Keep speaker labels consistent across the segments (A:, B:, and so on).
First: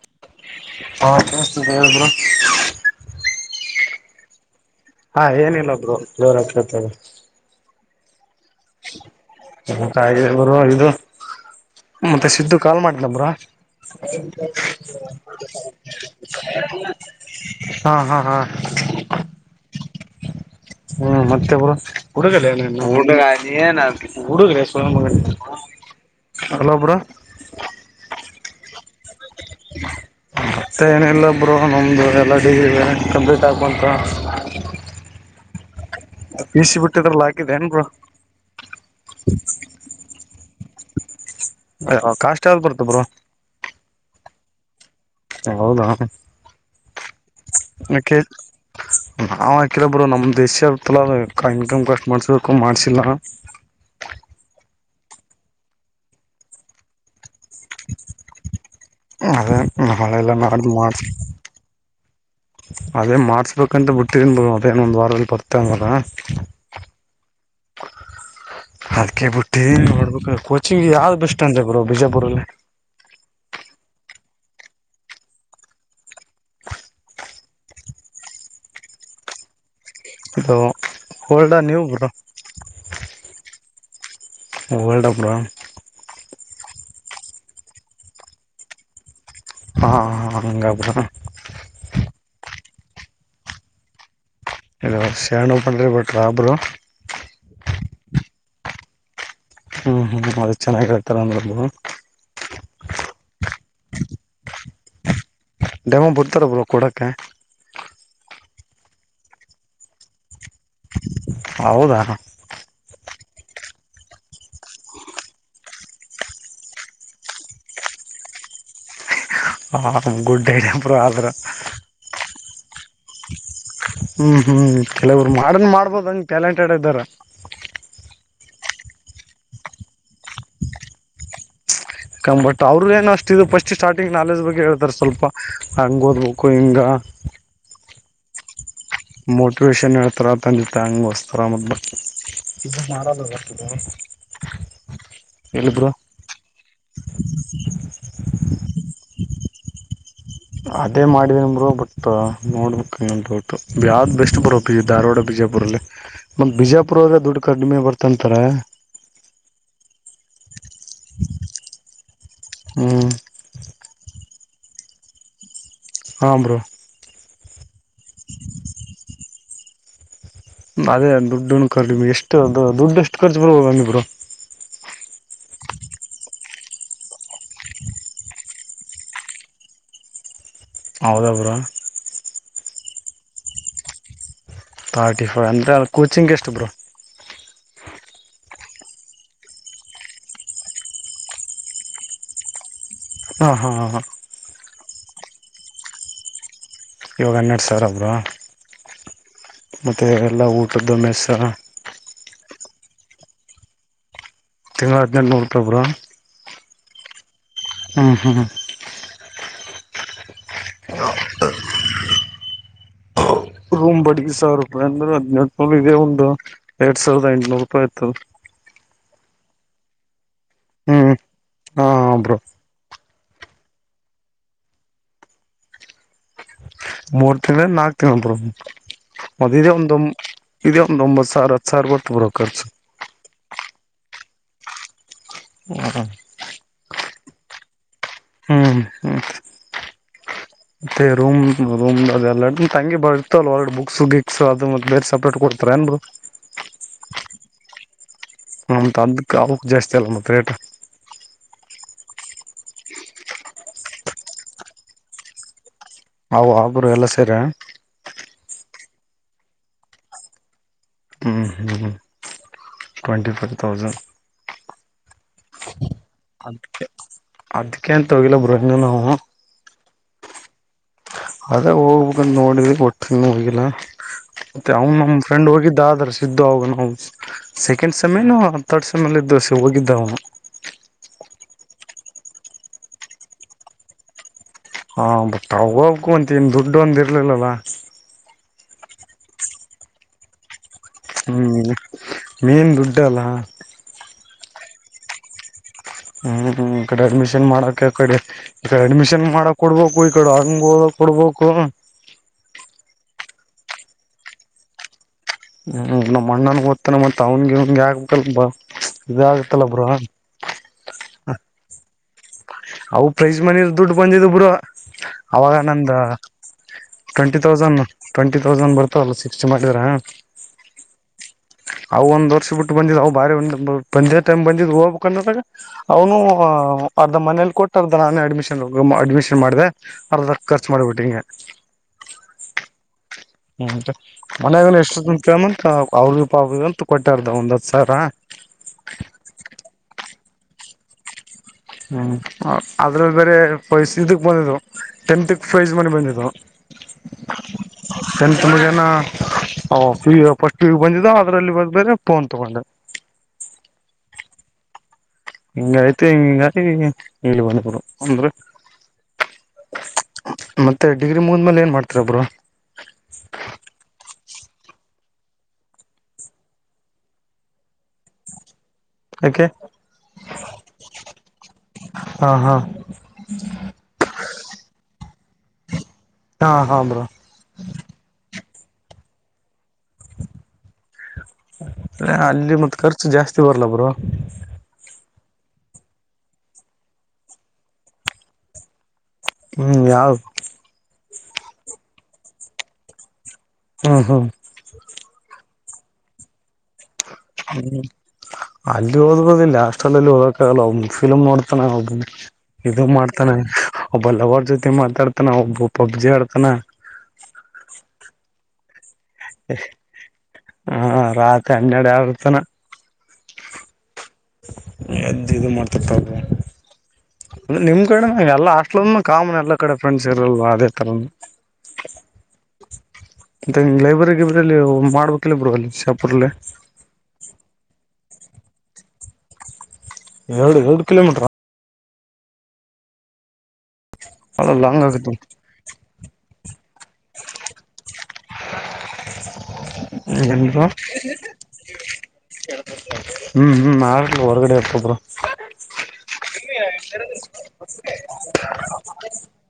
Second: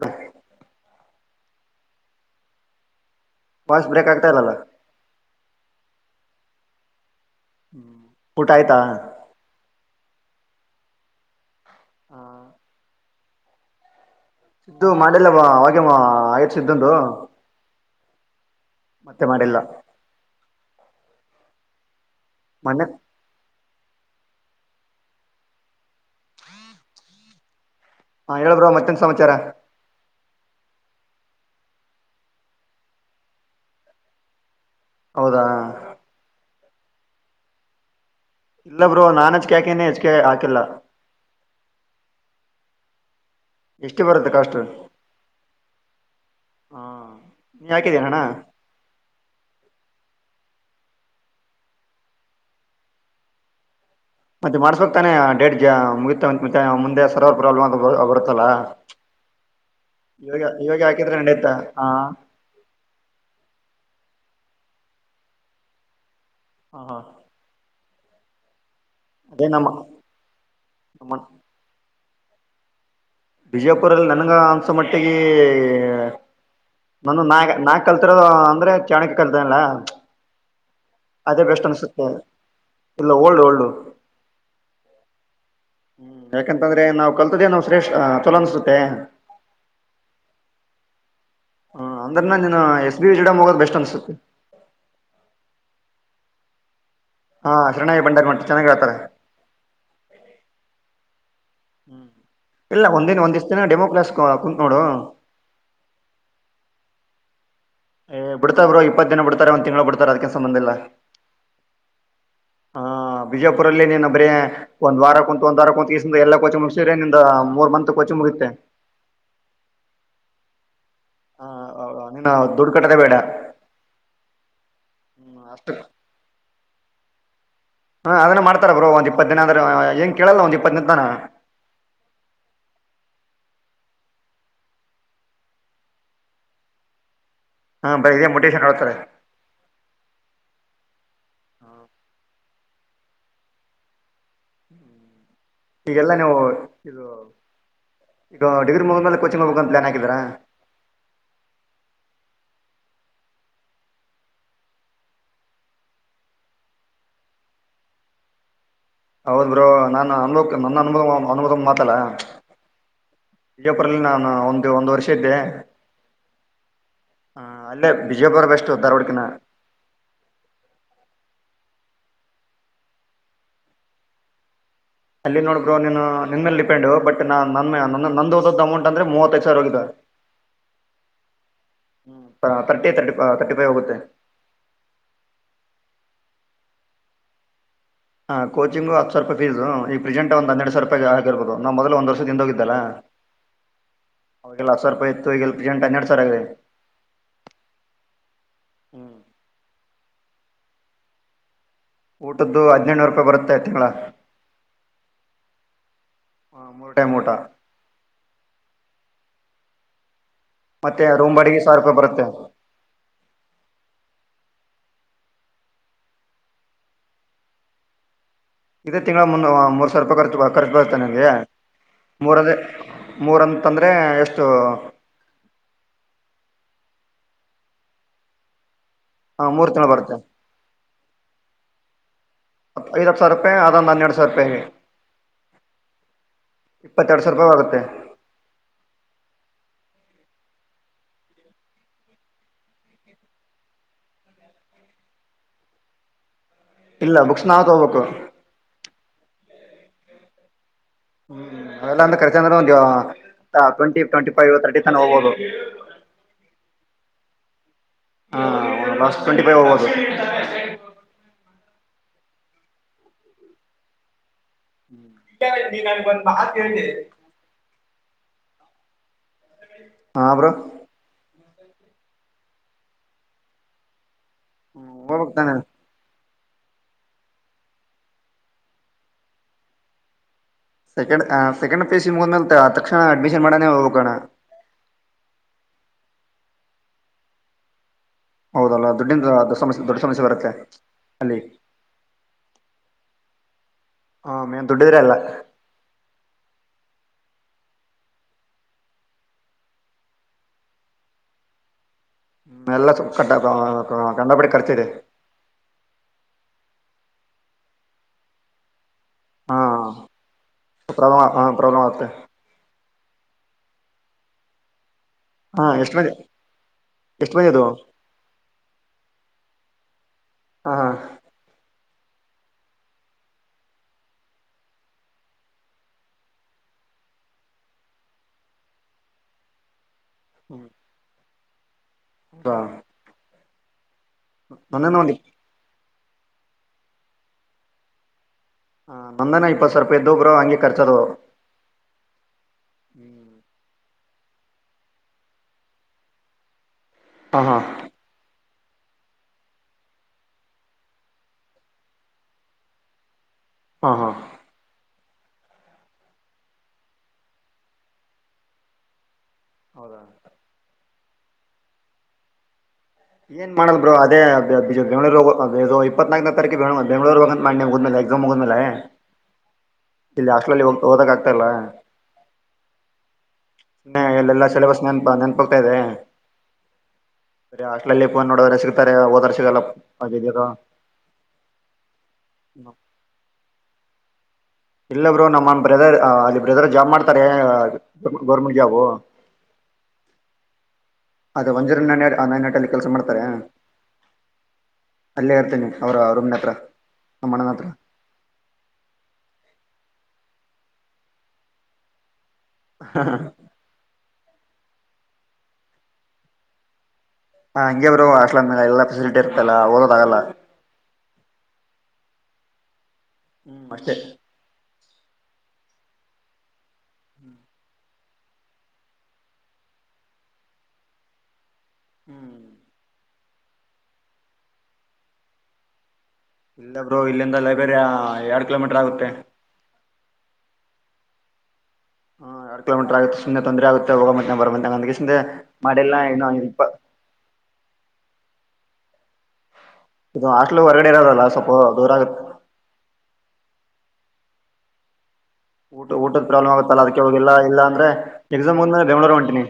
A: ಹ [inaudible]
B: ಹ ಕತರ [unintelligible]
A: boss break ಆಗ್ತ ಇಲ್ಲಲಾ
B: ಹಾ ಏನಿಲ್ಲೊಬ್ರು ಜೋರಾತ್ತ್ತ
A: ಹ್ಮ ಊಟ ಆಯ್ತಾ
B: ಬ ಇದು
A: ಹಾ
B: ಮತ್ತೆ ಸಿದ್ದು ಕಾಲ್ ಮಾಡನಬ್ರ
A: ಸಿದ್ದು ಮಾಡಿಲ್ಲ ಬಾ, ಅವಾಗೆ ಆಯ್ತು ಸಿದ್ದಂದು
B: ಹ ಹಾ ಹಾ ಹಾ
A: ಮತ್ತೆ ಮಾಡಿಲ್ಲ
B: ಹ್ಮ್ ಮತ್ತೆ ಹುಡುಗ
A: ಮೊನ್ನೆ
B: ಹುಡುಗ ಏನ ಹುಡುಗಡೆ ಸ್ ಹಲಬ್ರ
A: ಹಾಂ ಹೇಳಳ್ಬ್ರಾ ಮತ್ತೊಂದು ಸಮಾಚಾರ
B: ಮತ್ತೆ ಏನಿಲ್ಲೊಬ್ರು ನಮ್ಮದು ಎಲ್ಲ ಡಿ ಇ ಕಂಪ್ಲೀಟ್ ಆಗಬಂತ
A: ಹೌದಾ
B: ಬಿಸಿ ಬಿಟ್ಟಿದ್ರಲ್ಲಾಕಿದೆ ಏನ್ರು
A: ಇಲ್ಲ ಬ್ರೋ ನಾನ್ ಅಚ್ಕೆ ಹಾಕೆನೆ ಹೆಚ್ ಹಾಕಿಲ್ಲ
B: ಕಸ್ಟ್ ಯಾವ್ದ್ ಬರ್ತ ಬ್ರರು
A: ಎಷ್ಟು ಬರುತ್ತೆ ಕಾಷ್ಟು
B: ಹೌದಾ
A: ನೀ ಹಾಕಿದ್ದೀನ
B: ಅಕೆ
A: ಅಣ್ಣ
B: ನಾವ್ ಯಕೇಳಬರು ನಮ್ ದೇಶ ತಲ ಇನ್ಕಮ್ ಕಷ್ಟ್ ಮಾಡ್ಸಬೇಕು ಮಾಡ್ಸಿಲ್ಲ
A: ಮತ್ತೆ ಮಾಡ್ಸ್ಬೇಕಕ್ ತಾನೆ ಡೇಡ್ ಜ ಮುಗತ ಮುಂದೆ ರ ಪ್ರಾಬ್ಲಮ್ ಆದ ಬರುತ್ತಲ್ಲ
B: ಅದೇ ನಾಳೆಲ್ಲ
A: ಇವಾಗ
B: ನಾಡ್ದು
A: ಇವಾಗ
B: ಮಾಡ್ಸ
A: ಹಾಕಿದ್ರೆ ನಡೆಯತಾ ಹಾಂ
B: ಅದೇ ಮಾಡ್ಸ್ಬೇಕಂತ ಬಿಟ್ಟಿನ್ ಬ ಮದೇನ ಒಂದ್ ವಾರದಲ್ಲಿ ಬರ್ತ ಮಾರ
A: ಹ ಹಾ
B: ಅದಕ್ಕೆ
A: ಅದೇ
B: ಬಿಟ್ಟು
A: ನಮ್ಮ
B: ನೋಡ್ಬೇಕು ಕೋಚಿಂಗ್
A: ನಮ್ಮ
B: ಯಾವ್ದ್ ಬೆಸ್ ಸ್ಟ್ಯಾಂಡ್ ಗರು ಬಿಜಾಪುರಲ್ಲಿ
A: ಬಿಜಯಪುರಲ್ಲಿ ನನಗೆ ಅನ್ಸ ಮಟ್ಟಿಗೆ ನಾನ ನಾಯ ನಾು ಕಲ್ತಿರೋದು ಅಂದರೆ ಚಾಣಕ ಕಲತನಲ್ಲ
B: ಅದು
A: ಅದೇ ಬೆಸ್ ಅನ್ಸುತ್ತೆ ಇಲ್ಲ ಓಲ್ಡು ಓಲ್ಡು
B: ವರ್ಲ್ಡ್ ಅಪ್ಡ
A: ಹ್ಮ್ ಯಾಕಂತಂದ್ರೆ ನಾವು ಕಲ್ತದೆೇ ನಾ್ ಶ್ರೇಷ್ ಚಛಲ ಅನಸುತ್ತೆ
B: ಹಾ ಹಂಗಬರ
A: ಹ ಅಂದ್ರನ ನೀನ್ ಎಸ್ ಬಿ ವಿಸದಾಂ ಹೋಗೋದ ಬೆಸ್ಟ್ ಅನ್ಸುತ್ತೆ
B: ಇ ಶ್ಪ್ಪಂಡ್ರಿ ಬಟ್ ರಾಬ್ರು
A: ಹಾ ಶರಣಯ್ಯ ಭಂಡಾರಿ ಮಠ್ ಚೆನ್ನಾಗಿ ಹೇಳ್ತಾರೆ
B: ಹ್ಮ್ ಹ್ಮ್ ಅದು ಚೆನ್ನಾಗ್ ಹೇಳ್ತಾರಾ ಅಂದ್ರು ಬ್ರೋ
A: ಹ್ಮ್ ಇಲ್ಲ ಒಂದಿನ ಒಂದ್ ದಿನ ಡೆಮೋ ಕ್ಲಾಸ್ ಕುತ್ ನೋಡು
B: ಡಮ ಬಿಡ್ತಾರ ಬ್ರೋ ಕೊಡಕ್ಕೆ
A: ಬಿಡ್ತಾರೆ ಬರು ಇಪ್ಪತ್ತು ದಿನ ಬಿಡ್ತಾರೆ ಒಂದು ತಿಂಗಳು ಬಿಡ್ತಾರೆ ಅದಕ್ಕಕ್ಕೆ ಸಂಬಂಧಿಲ್ಲ
B: ಹೌದಾ
A: ಹಾ ಬಿಜಾಪುರಲ್ಲ ನೀನ ಬರೇ ಒಂದ್ ವಾರ ಕುಂತ ಒಂದ್ ವಾರ ಕುಂತಸಿಂದ ಎಲ್ಲ ಕೋಚಿ ಮುಗಸಿದ್ರೆ ನಿಂದ ಮೂರ್ ಮಂತತ್ ಕೋಚಿ ಮುಗಿತೆ
B: ಹ ಗುಡ್ ಡೈಟ್ ಇಂಪ್ರೂವ್ ಆದ್ರ
A: ಹೌದು ಇ ದುಡ್ ಕಟ್ಟ
B: ಹ್ಮ್ ಹ್ಮ್ ಕೆಲವ್ರು ಮಾಡನ್
A: ಅಷ್ಟು
B: ಮಾಡ್ಬೋದ ಹಂಗ್ ಟ್ಯಾಲೆಂಟೆಡ್ ಇದ್ದಾರ
A: ಹಾ ಅದನ್ನ ಮಾಡ್ತಾರ ಬ್ರೋ ಒ್ ಇಪ್ಪತ್ತ ದೇನ ಆದ್ರ ಏಂಗ ಕೇಳಲ್ಲ ಒಂದ್ ಇಪ್ಪತ್ತನನ
B: ಕಂಬಟ್ ಅವ್ರರುಗ್ ಏನು ಅಷ್ಟ ಇದು ಫಸ್ಟ್ ಸ್ಟಾರ್ಟಿಂಗ್ ನಾಲೆಜ್ ಬಗ್ಗೆ ಹೇಳ್ತಾರೆ ಸ್ವಲ್ಪ ಅಂಗಂಗೋದಗಕ ಎಂಗಾಗ
A: ಹಾ ಬರಿೀೇ ಮೊಟೇಶಷನ್ ಹಳ್ತಾರೆ
B: ಮೋಟಿವೇಷನ್ ಎಳ್ತರತಂದ ತಾಂಗ್ ವಸ್ತರಹಾಮದ ಬಟ್ಟ ಇದು ನಾರ ಬವತದೆ
A: ಹ್ಮ್ ಈಗೆಲ್ಲ ನೀವು ಇದು ಈಗ ಡಿಗ್ರಿ ಮುಗಿದೇಲೆ ಕೋಚಿಂಗ್ ಹೋಗಾಬೆಕಂತ ಪ್ಲಾನ್ ಹಾಕಿದಿರ
B: ಅದೇ ಮಾಡಿದಿನಿ ಬ್ರೋ ಬಟ್ ನೋಡ್ಬುಕ್ ಅಂದಬಟ್ಟು ಯಾವ್ದ್ ಬೆಸ್ಟ್ ಬ್ರೋ ಧಾರವಾಡ ಬಿಜಾಪುರಲ್ಲಿ ಮ ಬಿಜಾಪುರ್ರೆ ದುಡ್ಡು ಕಡಿಮೆ ಬರ್ತಂತರ
A: ಹೌದ್ ಬ್ರೋ ನಾನನ್ ಅನ್ೋಕ್ ನನ್ನ ಅನು ಅನುಭದ ಮಾತಲ್ಲ
B: ಹ್ಮ್
A: ವಿಜಯಪುರಲ್ಲಿ ನಾನು ಒಂದು ಒಂದು ವರ್ಷ ಇದ್ದೆ
B: ಹಾ ಬ್ರೋ
A: ಹ ಅಲ್ಲೇ ಬಿಜಯಪುರ ಬೆಸ್ಟ್ ಧಾರ್ವಾಡಕಿನ
B: ಅದೇ ದುಡ್ಡ ಕರ್ ಎಷ್ಟುದು ದುಡ್ಡು ಎಷ್ಟು ರ್ಚ್ ಬಿಡ್ಬೋದುಂದ ಇಬ್ರು
A: ಅಲ್ಲಿ ನೋಡಬೋ ನೀನು ನಿನ್ ಮೇಲೆ ಡಿಪೆಂಡ್ ಬಟ್ ನಾ ನ ನ ನಂದು ಹದ ಅಮೌಟ್ ಅಂದ್ರೆ ಮೂವೈದು ಸಾವರ ಹೋಗ
B: ಹೌದ ಬ್ರೋ
A: ಹ್ಮ ತರ್ಟಿ ತರ್ಟಿ ತರ್ಟಿ ಫೈವ್ ಹೋಗುತ್ತೆ
B: ಥಾರ್ಟಿ ಫೈವ್ ಅಂದರೆ ಅಲ್ಲಿ ಕೋಚಿಂಗ ಎಷ್ಟು ಬ್ರೋ
A: ಚೋಚಿಂಗ್ ಹತ್ತುಸಾವೆರಾ ರಪಾ ಫೀಸ ಈ ಪ್ರೆಂಟ್ ಒಂದು ಹೆರ ಸಾವಿ ರೂಪ ಆಗಿಬೋದು ನಾ ಮೊದಲು ಒಂದು ವರ್ಷದಿಂದ ಹೋಗಿದ್ದಲ್ಲ
B: ಹಾ ಹಾ ಹಾ ಹಾ
A: ಅವ್ರರಿಗೆಲ್ಲ ಹತಾವೆರಾ ರೂಪಾಯಿತ್ತು ಈಗಲ್ಲಿ ಪ್ರಜಂಟ್ಟನ್ನರಡು ಸರ್ ಆಿದೆ
B: ಯೋಗನ್ನಡ್ಸರ್ ಒಬ್ರು
A: ಹ್ಮ್
B: ಮತ್ತೆ ಎಲ್ಲ ಊಟದ್ದು ಮೆಸ್ಸಾ
A: ಊಟದು ಹದಿನೇಳುನೂರು ರೂಪಾಯಿ ಬರುತ್ತ ತಿಂಗಳ
B: ತಿಂಗಳ ಹಡ್ನೆಂಟ್ ನುರುಪಾಯ ಬ್ರೋ
A: ಮುರೂ ಟೈಮ್ ಊಟ
B: ಹಾ ಹಾ ಹಾ
A: ಮತ್ತೆ ರೂಂ ಬಡಿಗೆ ಸಾವರ ರೂಪಾಯಿ ಬರುತ್ತೆ
B: ರೂಮ್ ಬಡ್ಗ್ ಸಾವಿರ ರೂಪಾಯಿ ಅಂದ್ರೆ ಹದಿನೆಂ ನ ಇದೆ ಒಂದು ಎರಡ್ ಸಾವಿರದ ಎಂಟಟ್ನೂರು ರೂಪಾಯಿ ಆಯತದ
A: ಇದೇ ತಿಂಗಳ ಮುನ್ನ ಮೂರ್ ಸಾವಿರ ರೂಪಾಯಿ ಖರ್ಚು ಬರ್ತ್ತೆ
B: ಹ್ಮ್
A: ನಂಗೆ
B: ಹಾ ಬ್ರೋ
A: ಮೂರದೇ ಮೂರಂತಂದರೆ ಎಷ್ಟು
B: ಮೂರ್ ತಿಂಗಳು ನಾಕು ತಿಂಗ್ಲೀ ಬ್ರೋ ಮದ್
A: ಮೂರು
B: ಇದೇ
A: ತಿಂಗಳು
B: ಒಂದ
A: ಬರುತ್ತೆ
B: ಇದೇ ಒಂದ ಒಂಬತ್ತು ಸಾವಿರ ಹತ್ತ್ತು ಸಾವಿರ ಬರ್ತ ಬರೋ ಖರ್ಚು
A: ಐಡ್ ಹತ್ತು ಸಾವಿ ರೂಪಾಯ ಅದಂದು ಹನ್ನೆಡು ಸಾವಿ ರೂಪಾಯಿಗೆ
B: ಹ [inaudible]
A: ಇಪ್ಪೆರಡು ಸಾವಿರ ರೂಪಿದೊಲಗಾಗುತ್ತೆ
B: ಹ್ಮ್ ಹ್ಮ್
A: [unintelligible]
B: ಮತ್ತೆ ರೂಮ್ ರೂಮ್ ಅದೆ ಎರಡ ತಂಗಿ ಬರ್ತ ಹೊಗಡೆ ಬುಕ್ಸ್ ಬಿಕ್ಸ್ ಅದು ಮತ್ತೆ ಬೇರೆ ಸಪ್ರೇಟ್ ಕೊಡ್ತಾರ ಏನ್ದು
A: ಹ [inaudible] ಇಲ್ಲ ಬುಕ್ಸ್ ನಾವವು ತಗಬೇಕು
B: ಮತ್ ಅದಕ್ ಅವಕ್ ಜಾಸ್ತಿ ಅಲ್ಲ ಮತ್ತತ್ ರೇಟ್
A: ಹ್ಮ್ೆಲ್ಲ ಅ್ರ ಖರ್ಚ ಅಂದ್ರ ಒಂದು ಟ್ವೆಂಟಿ ಟ್ವೆಂಟಿ ಫೈವ್ ತರ್ಟಿ ತ ಹೋಗಬಹುದು
B: ಹ ಒಬ್ರು ಎಲ್ಲ ಸೇರ
A: ಹ ಲಾಸ್ಟ್ ಟ್ವೆಂಟಿ ಫೈವ್ ಹರ್ದು [unintelligible]
B: ಹ್ಞೂ ಹ್ಞೂ ಹ್ಞೂ ಟ್ವೆಂಟಿ ಫೈವ್ ತಥೌಸಂಡ್
A: ಹ್ಮ್ ನೀ ನ ಬಂದ
B: ಅದ್ಕ್ಕೆ ಅದ್ಕ ಅಂತ ತೋಗಿಲ್ಲ ಬರು ಹೆಂಗ ನಾವು
A: ಹಾಂ ಬ್ರೋ
B: ಅದೇ ಹೋಗ್ಬೇಕಂತ ನೋಡಿದ ಒಟ್ಟ ಹೋಗಿಲ್ಲ ಮತ್ತೆ ಅವ್ ನಮ್
A: ಹೋಗ್ಬೇಕ್
B: ಫ್ರೆಂಡ್
A: ತಾನೆ
B: ಹೋಗಿದ್ದಾದರ್ಸ ಇದ್ದು ಅವನು ಸೆಕೆಂಡ್ ಸೆಮೆನು ತರ್ಡ್ ಸೆಮ ಅಲ್ಲಿ ಇದ್ದು ಹೋಗಿದ್ದ ಅವನು
A: ಸೆಕಂಡ್ ಸೆಕಂಡ್ ೇಸ್ಿಮ್ಗಂದ್ಮೇಲೆ ತಕ್ಷಣ ಅಡ್ಮಿಷನ್ ಮಾಡನೇ ಹೋಗ್ಕೋಣ
B: ಹಾ ಬಟ್ ಅವೋಗಬೇಕು ಅಂತ ನ್ ದುಡ್ಡು ಒಂದ ಇರ್ಲಿಲ್ಲಲ್ಲ
A: ಹೌದಲ್ಲ ದದುಡ್ಡಿಂದ ಸಮಸ್ಯೆ ದೊಡ್ಡ ಸಮಸ್ಯೆ ಬರುತ್ತೆ ಅಲ್ಲಿ
B: ಹ್ಮ್ ಮೀನ್ ದುಡ್ಡ ಅಲ್ಲಾ
A: ಹ ಮೇನ್ ದುಡ್ಡಿದ್ರ ಅಲ್ಲ
B: ಹ ಕಡೆ ಅಡ್ಮಿಷನ್ ಮಾಡೋಕ್ಕೆ ಕಡೆ ಈ ಅಡ್ಮಿಷನ್ ಮಾಡಕ್ ಕೊಡ್ಬೇಕು ಈ ಕಡೆ ಅಂಗ ಹೋದಕ್ ಕೊಡ್ಬೇಕು
A: ಎಲ್ಲ ಕಟ್ಟ ಕಂಡ ಪಟ್ಟ ಕರ್ತಿದೆ
B: ಹ್ಮ್ ನಮ್ಮ್ ಅಣ್ಣನ್ ಗೊತ್ತ ಮತ್ತ ಅವನ್ಿಗೆಗೆ ಆಗ್ಬೇಕಲ್ ಬಾ
A: ಹಾ
B: ಇದಾಗತ್ತಲ್ಲ ಬರ
A: ಪ್ರಾಬ್ಲಮ್ ಹಾ ಪ್ರಾಬ್ಲಮ್ ಆಗುತ್ತೆ
B: ಅವು ಪ್ರೈಜ್ ಮನಿ ದುಡ್ಡು ಬಂದಿದ ಬುರ ಅವಾಗ
A: ಹಾ ಎಷ್ಟು
B: ನಂದು
A: ಮಂದಿ ಎಷ್ಟು
B: ಟ್ವೆಂಟಿ
A: ಮಂದಿ ಅದು
B: ತೌಸಂಡ್ ಟ್ವೆಂಟಿ ತೌಸಂಡ್ ಬರ್ತವಲ್ಲ ಸಿಕ್ಸ್ಟಿ ಮಾಡಿದರಾ
A: ಹಾ ಹಾ
B: ಅವು ಒಂದ್ ವರ್ಷ ಬಿಟ್ಟು ಬಂದಿದ್ ಅವು ಬಾರಿ ಒಂದ ಬಂದೆ ಟೈಮ್ ಬಂದಿದ್ ಹೋಗ್ ಕನ್ನಾಗ ಅವನು ಅರ್ಧ ಮನೇಲಿ ಕೊಟ್ಟ ಅರ್ಧಾನೇ ಅಡ್ಮಿಷನ್ ಅಡ್ಮಿಷನ್ ಮಾಡಿದೆ ಅರ್ಧ ಖರ್ಚು ಮಾಡ್ಬಿಟ್ರಿಗೆ
A: ಹಾ
B: ಹ್ಮ್ ಮನ್ಯಾಗ
A: ನಂದೇನ ಒಂದು
B: ಎಷ್ಟಂ ಕಮ್ಮನ್ ಹ ಅವ್ರ ಭ ಪಾಪ ಅಂತ ಕೊಟ್ಟಾರ್ದ ಒಂದತ್ ಸರ
A: ಹ ನಂದಾನೇ ಇಪ್ಪತ್ತುಾವಿ ರೂಪಾಯಿ್ದೋಗರು ಹಂಗೆ ರ್ಚೋದು
B: ಹ್ಮ್ ಅದ್ರಲ್ಲಿ ಬೇರೆ ಪರಿಸ್ ಇದಕ್ ಬಂದು ಟೆಂತ್ಕ್ ಪ್ರೈಸ್್ ಮನೆಿ ಬಂದಿದ್ದು
A: ಹಹಾ
B: ಎಂ ತುಮ ಜನಫೀ ಫಸ್ಟ್ ೀ ಬಂದಿದ ಅದ್ರಲ್ಲಿ ಬ ಬೇರೆ ಫೋನ್ ತಗೊಂಡೆ
A: ಹಾ ಹಾ
B: ಹಿಂಗ ಐತಿ ಹಿಂಗ ಳ ಬಣಪುರು ಅಂದ್ರೆ
A: ಹೌದಾ
B: ಮತ್ತೆ ಡಿಗ್ರಿ ಮುಂದ್ಮೇಲೆ ಏನ್ ಮಾಡ್ತಾರ ಒಬ್ರು
A: ಏನ್ ಮಾಡಲ್ ಬ್ರೋ ಅದೇ ಬೆಂಗಳೂರು ಇಪ್ಪತ್ನಾಲ್ಕನೇ ತಾರೀು ಬೆಂಗಳೂರು ಹೋಗ್ ಮಾಡಿಮ ಮುದ್ೇ ಮುಗ್ಮೇಲೆ
B: ಯಾಕೆ
A: ಇಲ್ಲಿ ಹಾಸ್ಟೆಲಲ್ಲಿ ಹೋಗ ಓದಕ ಆಗ್ತ ಇಲ್ಲ
B: ಹಾ ಹಾ
A: ಇ ಎಲ್ಲೆಲ್ಲಾ ಸಿಲೆಬಸ್ ನೆನ್ಪಾ ನೆನ್ಪ ಹ್ತಾ ಇದೆ
B: ಹಾಂ ಹಾ ಬ್ರೋ
A: ಬ ಹಾಸ್ಟ್ಲ್ಲಿ್ ನೋಡಿದ್ರೆ ಸಿಗ್ತಾರೆ ಹೋದಾರ್ ಸಿಲ್ಲ ಆ
B: ಅ ಅಲ್ಲಿ ಮತ್ತತ್ ಖರ್ಚು ಜಾಸ್ತಿ ಬರಲ ಬರು
A: ಇಲ್ಲಬ್ರು ನಮ್ಮ ಬ್ರದರ್ ಅಲ್ಲಿ ಬ್ರದರ್ ಜಾಬ್ ಮಾಡ್ತಾರೆ ಗೌರ್ಮೆಂಟ್ ಜಾಬು
B: ಹ್ಮ್ ಯಾವ
A: ಅದೇ ಒಂಜೂರು ನ ನ ನಟಲ್ಲಿ ಕೆಲಸ ಮಾಡ್ತಾರೆ
B: ಹಾ ಹಾ
A: ಅಲ್ಲೇ ಹರ್ತೀನೆ ಅವ್ರ ರೂಮ್ನ ಹತ್ರ ನಮ್ಮ ಅಣ್ಣನ ಹತ್ರ
B: ಹ್ಮ್ ಅಲ್ಲಿ ಹೋದದಲ್ಲ ಅಷ್ಟಲ್ಲಲ್ಲಿೋದಕ್ಕಳಫಿ್ ನೋಡ್ತನ ಆುದು ಇದು ಮಾಡ್ತಾನ ಒಬ್ಬಲ್ಲವಾರ್ ಜೊತೆ ಮಾತಾಡ್ತಾನ ಒಬ್ಬ ಪಬ್ಜಿ ಆಡ್ತಾನ
A: ಹ ಹಂಗೆ ಬರೋ ಹ ಆಸ್ಟ್ಲ್ ಮೇಲೆ ಎಲ್ಲ ೆಸಿಲಿಟಿ ಇತಲ್ಲಓದಾಗಲ್ಲ
B: ಹಾ ರಾತ್ರಿ ಹನ್ನೆಡೆ ಆರ್ತನ
A: ಹ್ಮ್ ಮಷ್ಟೆ
B: ಎದ್ದು ಇದು ಮಾಡ್ತಟ್ಟ ಅ ನಿಮ್ ಕಡೆ ಎಲ್ಲ ಹಾಸ್ಟ್ಲ ಕಾಮನ್ ಎಲ್ಲಾ ಕಡೆ ಫ್ರೆಂಡ್ಸ್ ಇರಲ್ವಾ ಅದೇ ತರ
A: ಹ್ಮ್
B: ಮ್ ಲೈಬ್ರಗೆ ಇಬ್ರಲ್ಲಿ ಮಾಡ್ಬೇಕ ಬರುಲ್ಲಿ ಶಾಪುರ್ಲ್ಲಿ
A: ಇಲ್ಲಬ್್ರರು ಇಲ್ಲಿಂದ ಲೈಬ್ರರಿ ಎರಡ್ ಕಿಲೋಮೀಟರ್ ಆಗುತ್ತೆ
B: ಎರಡು ಎರಡು ಕಿಲೋಮೀಟರ
A: ಹ್ಮ ಎರಡ್ ಕಿಲೋಮೀಟರ್ ಆಗುತ್ತೆುನೆ ತೊಂದರೆ ಆಗೆ ಹೋಗ ಮ ಬ
B: ಅ
A: ಮಂದಂಗ
B: ಲಾಂಗ್
A: ಅಂದಕ್ಕೆ
B: ಆಗುತ್ತೆ
A: ಸಿಂದೆ ಮಾಡೆಲ್ಲ ಏ ಇದು
B: ಏನ್
A: ಹಾಟ್ಲು
B: ಬ್ರೋ
A: ಹೊಗಡೆ ಇರೋದಲ್ಲ ಸ್ವಲ್ಪ ದೂರ ಆಗುತ್ತೆ
B: ಹ್ಮ್ ಹ್ಮ್ ಮಾಡ ಹೊರ್ಗಡೆ ಹಕಬರು
A: ಊಟ ಊಟದ ಪ್ರಾಬ್ಲ್ ಆಗತ್ತಲ್ಲ ಅದಕ್ಕೆ ಹೋಗೆಲ್ಲ ಅಂದ್ರೆ ಎಕ್ಸಾಮ್ ಮುಂದೇ ಬೆ್ಳೂರು ಹೊಂಟಿನಿ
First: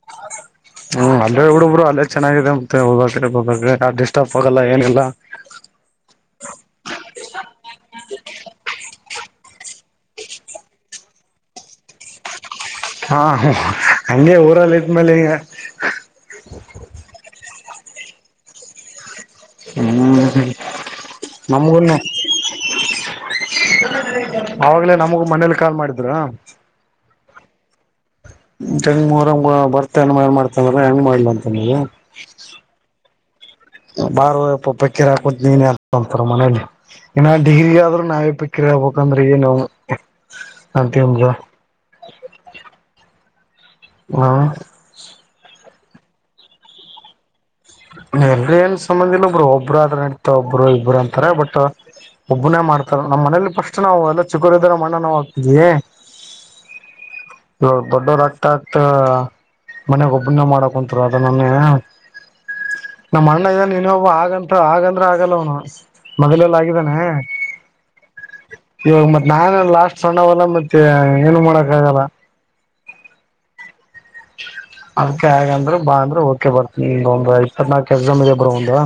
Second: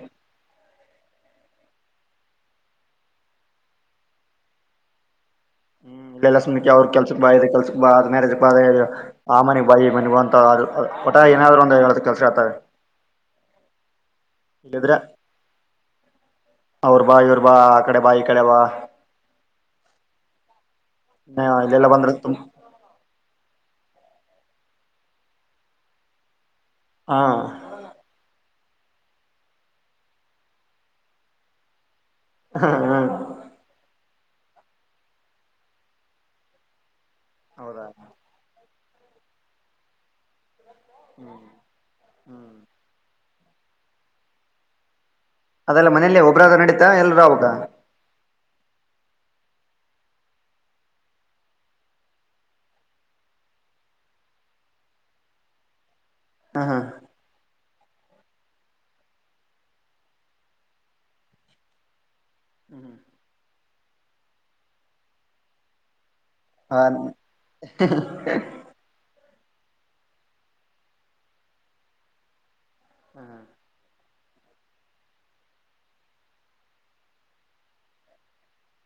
B: ಹ್ಮ್ ಅಲ್ಲ್ರೇ ಹುಡುಬ್ರು ಅಲ್ಲೇ ಚೆನ್ನಾಗಿದೆ ಮತ್ತೆ ಹೋಗ್ರ ಡಿಸ್ಟರ್ಬ್ ಆಗಲ್ಲ ಏನಿಲ್ಲಾ
A: ಹ್ಮ್ಲಕ್ಷ್ಮಕ್ಕೆ ಅವ್ರ ಕೆಲ್ಸಕ್ಕೆ ಬ ಕೆಲ್ಸಕ್ಕೆ ಬ್ ಮ್ಯಾರೇಜ ಬ ಆ ಮನಿಗ್ ಬಾ ಈಮನಿಗೆ ಅಂತ ಒಟ ಏನಾದ್ರು ಒಂದು ಹೇಳ ಕೆಲ್ಸ ಹೇಳಿತಾರೆ
B: ಹಾ ಹಂಗೆ ಊರಲ್ಲಿ ಇದ್ದಮೇಲೆ ಈಗ
A: ಅವ್ರ ಬಾ ಇವ್ರ ಬಾ ಆ ಕಡೆ ಬಾ ಈ ಕಡೆ ಬಾ
B: ಹ್ಮ್
A: ಇಲ್ಲೆಲ್ಲ
B: ನಮಗುನು
A: ಬಂದ್ರೆ ತುಂ
B: ಅವಾಗ್ಲೇ ನಮಗು ಮನೇಲಿ ಕಾಲ್ ಮಾಡಿದ್ರ
A: ಹಾ
B: [unintelligible] ಬರ್ತ ಏನ್ ಮಾಡ್ತ ಅ್ರ ಹೆಂಗ್ ಮಾಡ್ಲ ಅಂತ ಹೇಳಿ
A: ಹಾ ಹಾ
B: ಬಾರಪ್ಪ ಯಪ್ಪಾ ಪಕ್ಕಿರ ಹಾಕುದ ನೀನೇ ಅಂತಾರ ಮನೇಲಿ ಏನ ಡಿಗ್ರಿ
A: ಹೌದಾ
B: ಆದ್ರರು ನಾವೇ ಪಕ್ಕಿರಿ ಹಗ್ಬೇಕ ಅಂದ್ರೆ ಏನು ಅಂತಂದ್ರ
A: [inaudible]
B: ಹ್ಮ
A: ಅದೆಲ್ಲ ಮನೇಲ್ಲೇ ಒಬ್ಬರಾದ ನಡೀತ ಎಲ್ಲರು ಹೋಗಬೇಕ
B: ಎಲ್ರ ಏನ್ ಸಂಬಂಧ ಇಲ್ಲ ಬ್ರೋ ಒಬ್ಬರು ಆದ್ರ ನೆಡಿತಾದ ಪರವಾಗಿಲ್ಲ ಬಿಡು ಅಂತಾರ ಬಟ್ ಒಬ್ಬನೇ ಮಾಡ್ತಾರ ನಮ್ಮ್ ಮನೇಲಿ ಫಸ್ಟ್ ನಾವು ಎಲ್ಲ ಚಿಕ್ಕೋರು ಇದ್ದಾಗ ನಮ್ಮ್ ಅಣ್ಣ ನಾ ಹೋಗ್ತಿದೀವಿ
A: ಹಾ ಹಾ
B: ಈವಾಗ ದೊಡ್ಡವರು ಆಗ್ತಾ ಆಗ್ತಾ ಮನೆಗ್ ಒಬ್ಬನ ಮಾಡಕ ಕುಂತರ ಅದು ನನ್ನೇ ನಮ್ಮ ಅಣ್ಣ ಇದ ನೀನ್ ಒಬ್ಬ ಆಗಂತ ಆಗಂದ್ರ ಆಗಲ್ಲ ಅವನು ಮೊದಲೆಲ್ಲ
A: ಹ
B: ಆಗಿದ್ದಾನೆ ಇವಾಗ ಮತ್ ನಾನ ಲಾಸ್ಟ್ ಸಣ್ಣವಲ್ಲ ಮತ್ತೆ ಏನು ಮಾಡಕ್ ಆಗಲ್ಲ
A: [inaudible] [inaudible]
B: ಅದಕ್ಕ ಹಾಗಂದ್ರ ಬಾ ಅಂದ್ರೆ ಓಕೆ ಬರ್ತಿನೀ ಒಂದ್ ಇಪ್ಪತ್ ನಾಲ್ಕಕ್ ಎಕ್ಸಾಮ್ ಇದೆ ಬ್ರೋ ಒಂದು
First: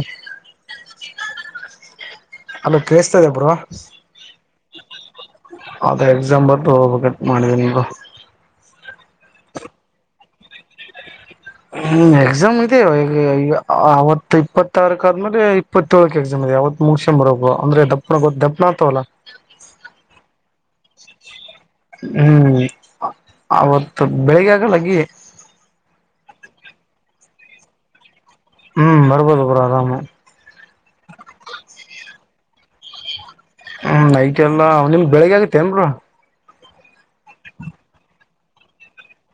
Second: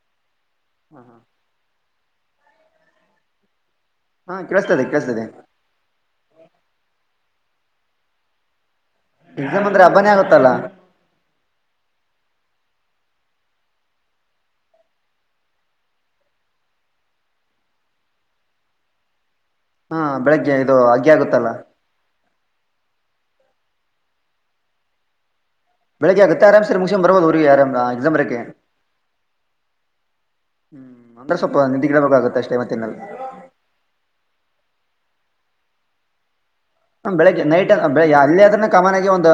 A: [inaudible]
B: ಹಲೋ ಕೇಳಿಸ್ತಾಯಿದಿಯ ಬ್ರೋ
A: ಹಾ ಕೇಳಿಸ್ತದೆ ಕೇಳಿಸ್ತಾದೆ
B: ಅದ ಎಕ್ಸಾಮ ಬರ್ದ್ ಹೋಗಬೇಕು ಅಂತ ಮಾಡೀನೀ ಬ್ರೋ
A: ಎಕ್ಸಾಮ್ ಅಂದ್ರೆ ಹಬ್ಬನೇ ಆಗುತ್ತಲ್ಲ
B: ಹ್ಮ್ ಎಕ್ಸಾಮ್ ಇದೆ ಈ ಅವತ್ತು ಇಪ್ಪತ್ತಾರಕ್ ಆದ್ಮೇಲೆ ಇಪತ್ತು ಏಳಕ್ಕೆ ಎಕ್ಸಾಮ್ ಇದೆ ಆವ್ತು ಮುಗಿಸ್ಕೊಂಡು ಬರಬೇಕು ಅಂದ್ರೆ ದಪನ್ನಾ ಆಗ್ತಾವಲ್ಲ
A: ಹಾ ಬೆಳಿಗ್ಗೆ ಇದು ಅಗ್ಗೆ ಇರುತ್ತಲ್ಲ
B: ಹ್ಮ್ ಅವತ್ತು ಬೆಳಿಗ್ಗೆ ಆಗಲ್ಲ ಲಾಗ್ಗಿ
A: ಬೆಳಗ್ಗೆ ಆದ್ರೆ ಆರಾಮಸೆ ಮುಗಿಸ್ಕೊಂಡು ಬರ್ಬಹುದು ಊರಿಗೆ ಎಕ್ಸಾಮ್ ಬರಿಯೋಕೆ
B: ಹ್ಮ್ ಬರ್ಬೋದು ಬ್ರೋ ಆರಾಮ್
A: ಹ್ಮ್ ಅಂದ್ರೆ ಸ್ವಲ್ಪ ನಿದ್ದೆಗಿಡಬೇಕಾಗುತ್ತೆ ಅಷ್ಟೇ ಮತ್ತೆ ಏನಿಲ್ಲ
B: ಹ್ಮ್ ನೈಟ್ ಎಲ್ಲಾ ನಿಮ್ ಬೆಳಿಗ್ಗೆ ಆಗತ್ತೇ ಏನ್ ಬ್ರೋ
A: ಹ ಬೆಳಗ್ ನೈಟ್ ಬೆಳಗ್ಗೆ ಅಲ್ಲಿ ಆದ್ರೆ ಕಾಮಾನಾಗಿ ಒಂದು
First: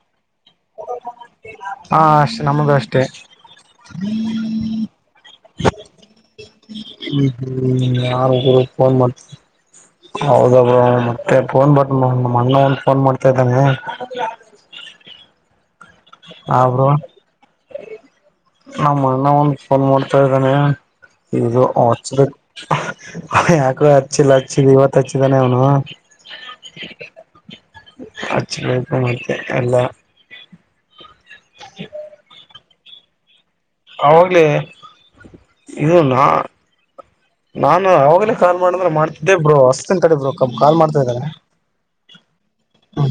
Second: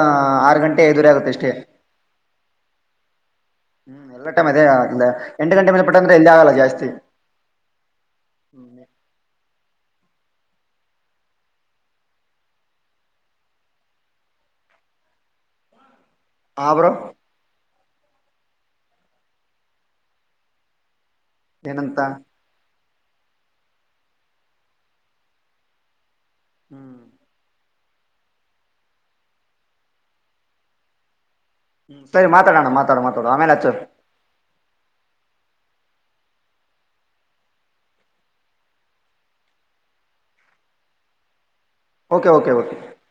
A: ಆರ್ ಗಂಟೆ ಎದುರು ಆಗುತ್ತೆ ಅಷ್ಟೇ
B: ಹಾ ಅಷ್ಟೇ ನಮ್ಮದು ಅಷ್ಟೇ
A: ಹ್ಮ್ ಎಲ್ಲ ಟಮ್ ಅದೆೇ ಅಲ್ಲ ಎಂಟಗಂಟೆ ಮೇಲೆ ಪಟ್ಟ ಅಂದೆ ಎಲ್ಲಿ ಆಗಲ್ಲ ಜಾಸ್ತಿ
B: ಹ್ಮ್ ಆಗಲ್ಲ ಫೋನ್ ಮಾಡ್ತಿನೀ ಹೌದ ಬ್ರೋ ಮತ್ತೆ ಫೋನ್ ಬಟ್ ನಮ್ಮ ಅಣ್ಣ ಒಂದ್ ಫೋನ್ ಮಾಡ್ತಾ ಇದ್ದಾನೆ [inaudible] ಹ ಬ್ರೋ ನಮ್ಮ ಅಣ್ಣ ಒಂದು ಫೋನ್ ಮಾಡ್ತಾಯಿದ್ದಾನೆ ಇದು
A: ಏನಂತ
B: ಹಚ್ಚ ಯಾಕೋ ಹಚ್ಚಿಲ್ಲ ಹಚ್ಚಿಲ್ಲ ಇವತ್ ಹಚ್ಚಿದಾನೆ ಅವನು
A: ಹ್ಮ್
B: ಹಚ್ಚಬೇಕತ್ತೆ ಎಲ್ಲ
A: ಹ್ಮ್ ಸರಿ ಮಾತಾಡಣ ಮಾತಾಡು ಮಾತಾಡು ಆಮೇಲೆ ಹಚ್ಚರ್
B: ಆಾಗ್ಲೇ ಇದದು ನಾ ನಾನು ಅವಾಗಲೇ ಕಾಲ್ ಮಾಡಂದ್ರೆ ಮಾಡ್ತಿದ್ದೆ ಬ್ರೋ ಹಸ್ಸನ್ ಕಡೆ ಬ್ರ ಕ ಕಾಲ್ ಮಾಡ್ತಾ ಇದಾನ
A: ಓಕೆ ಓಕೆ ಕೆ
B: ಹಾ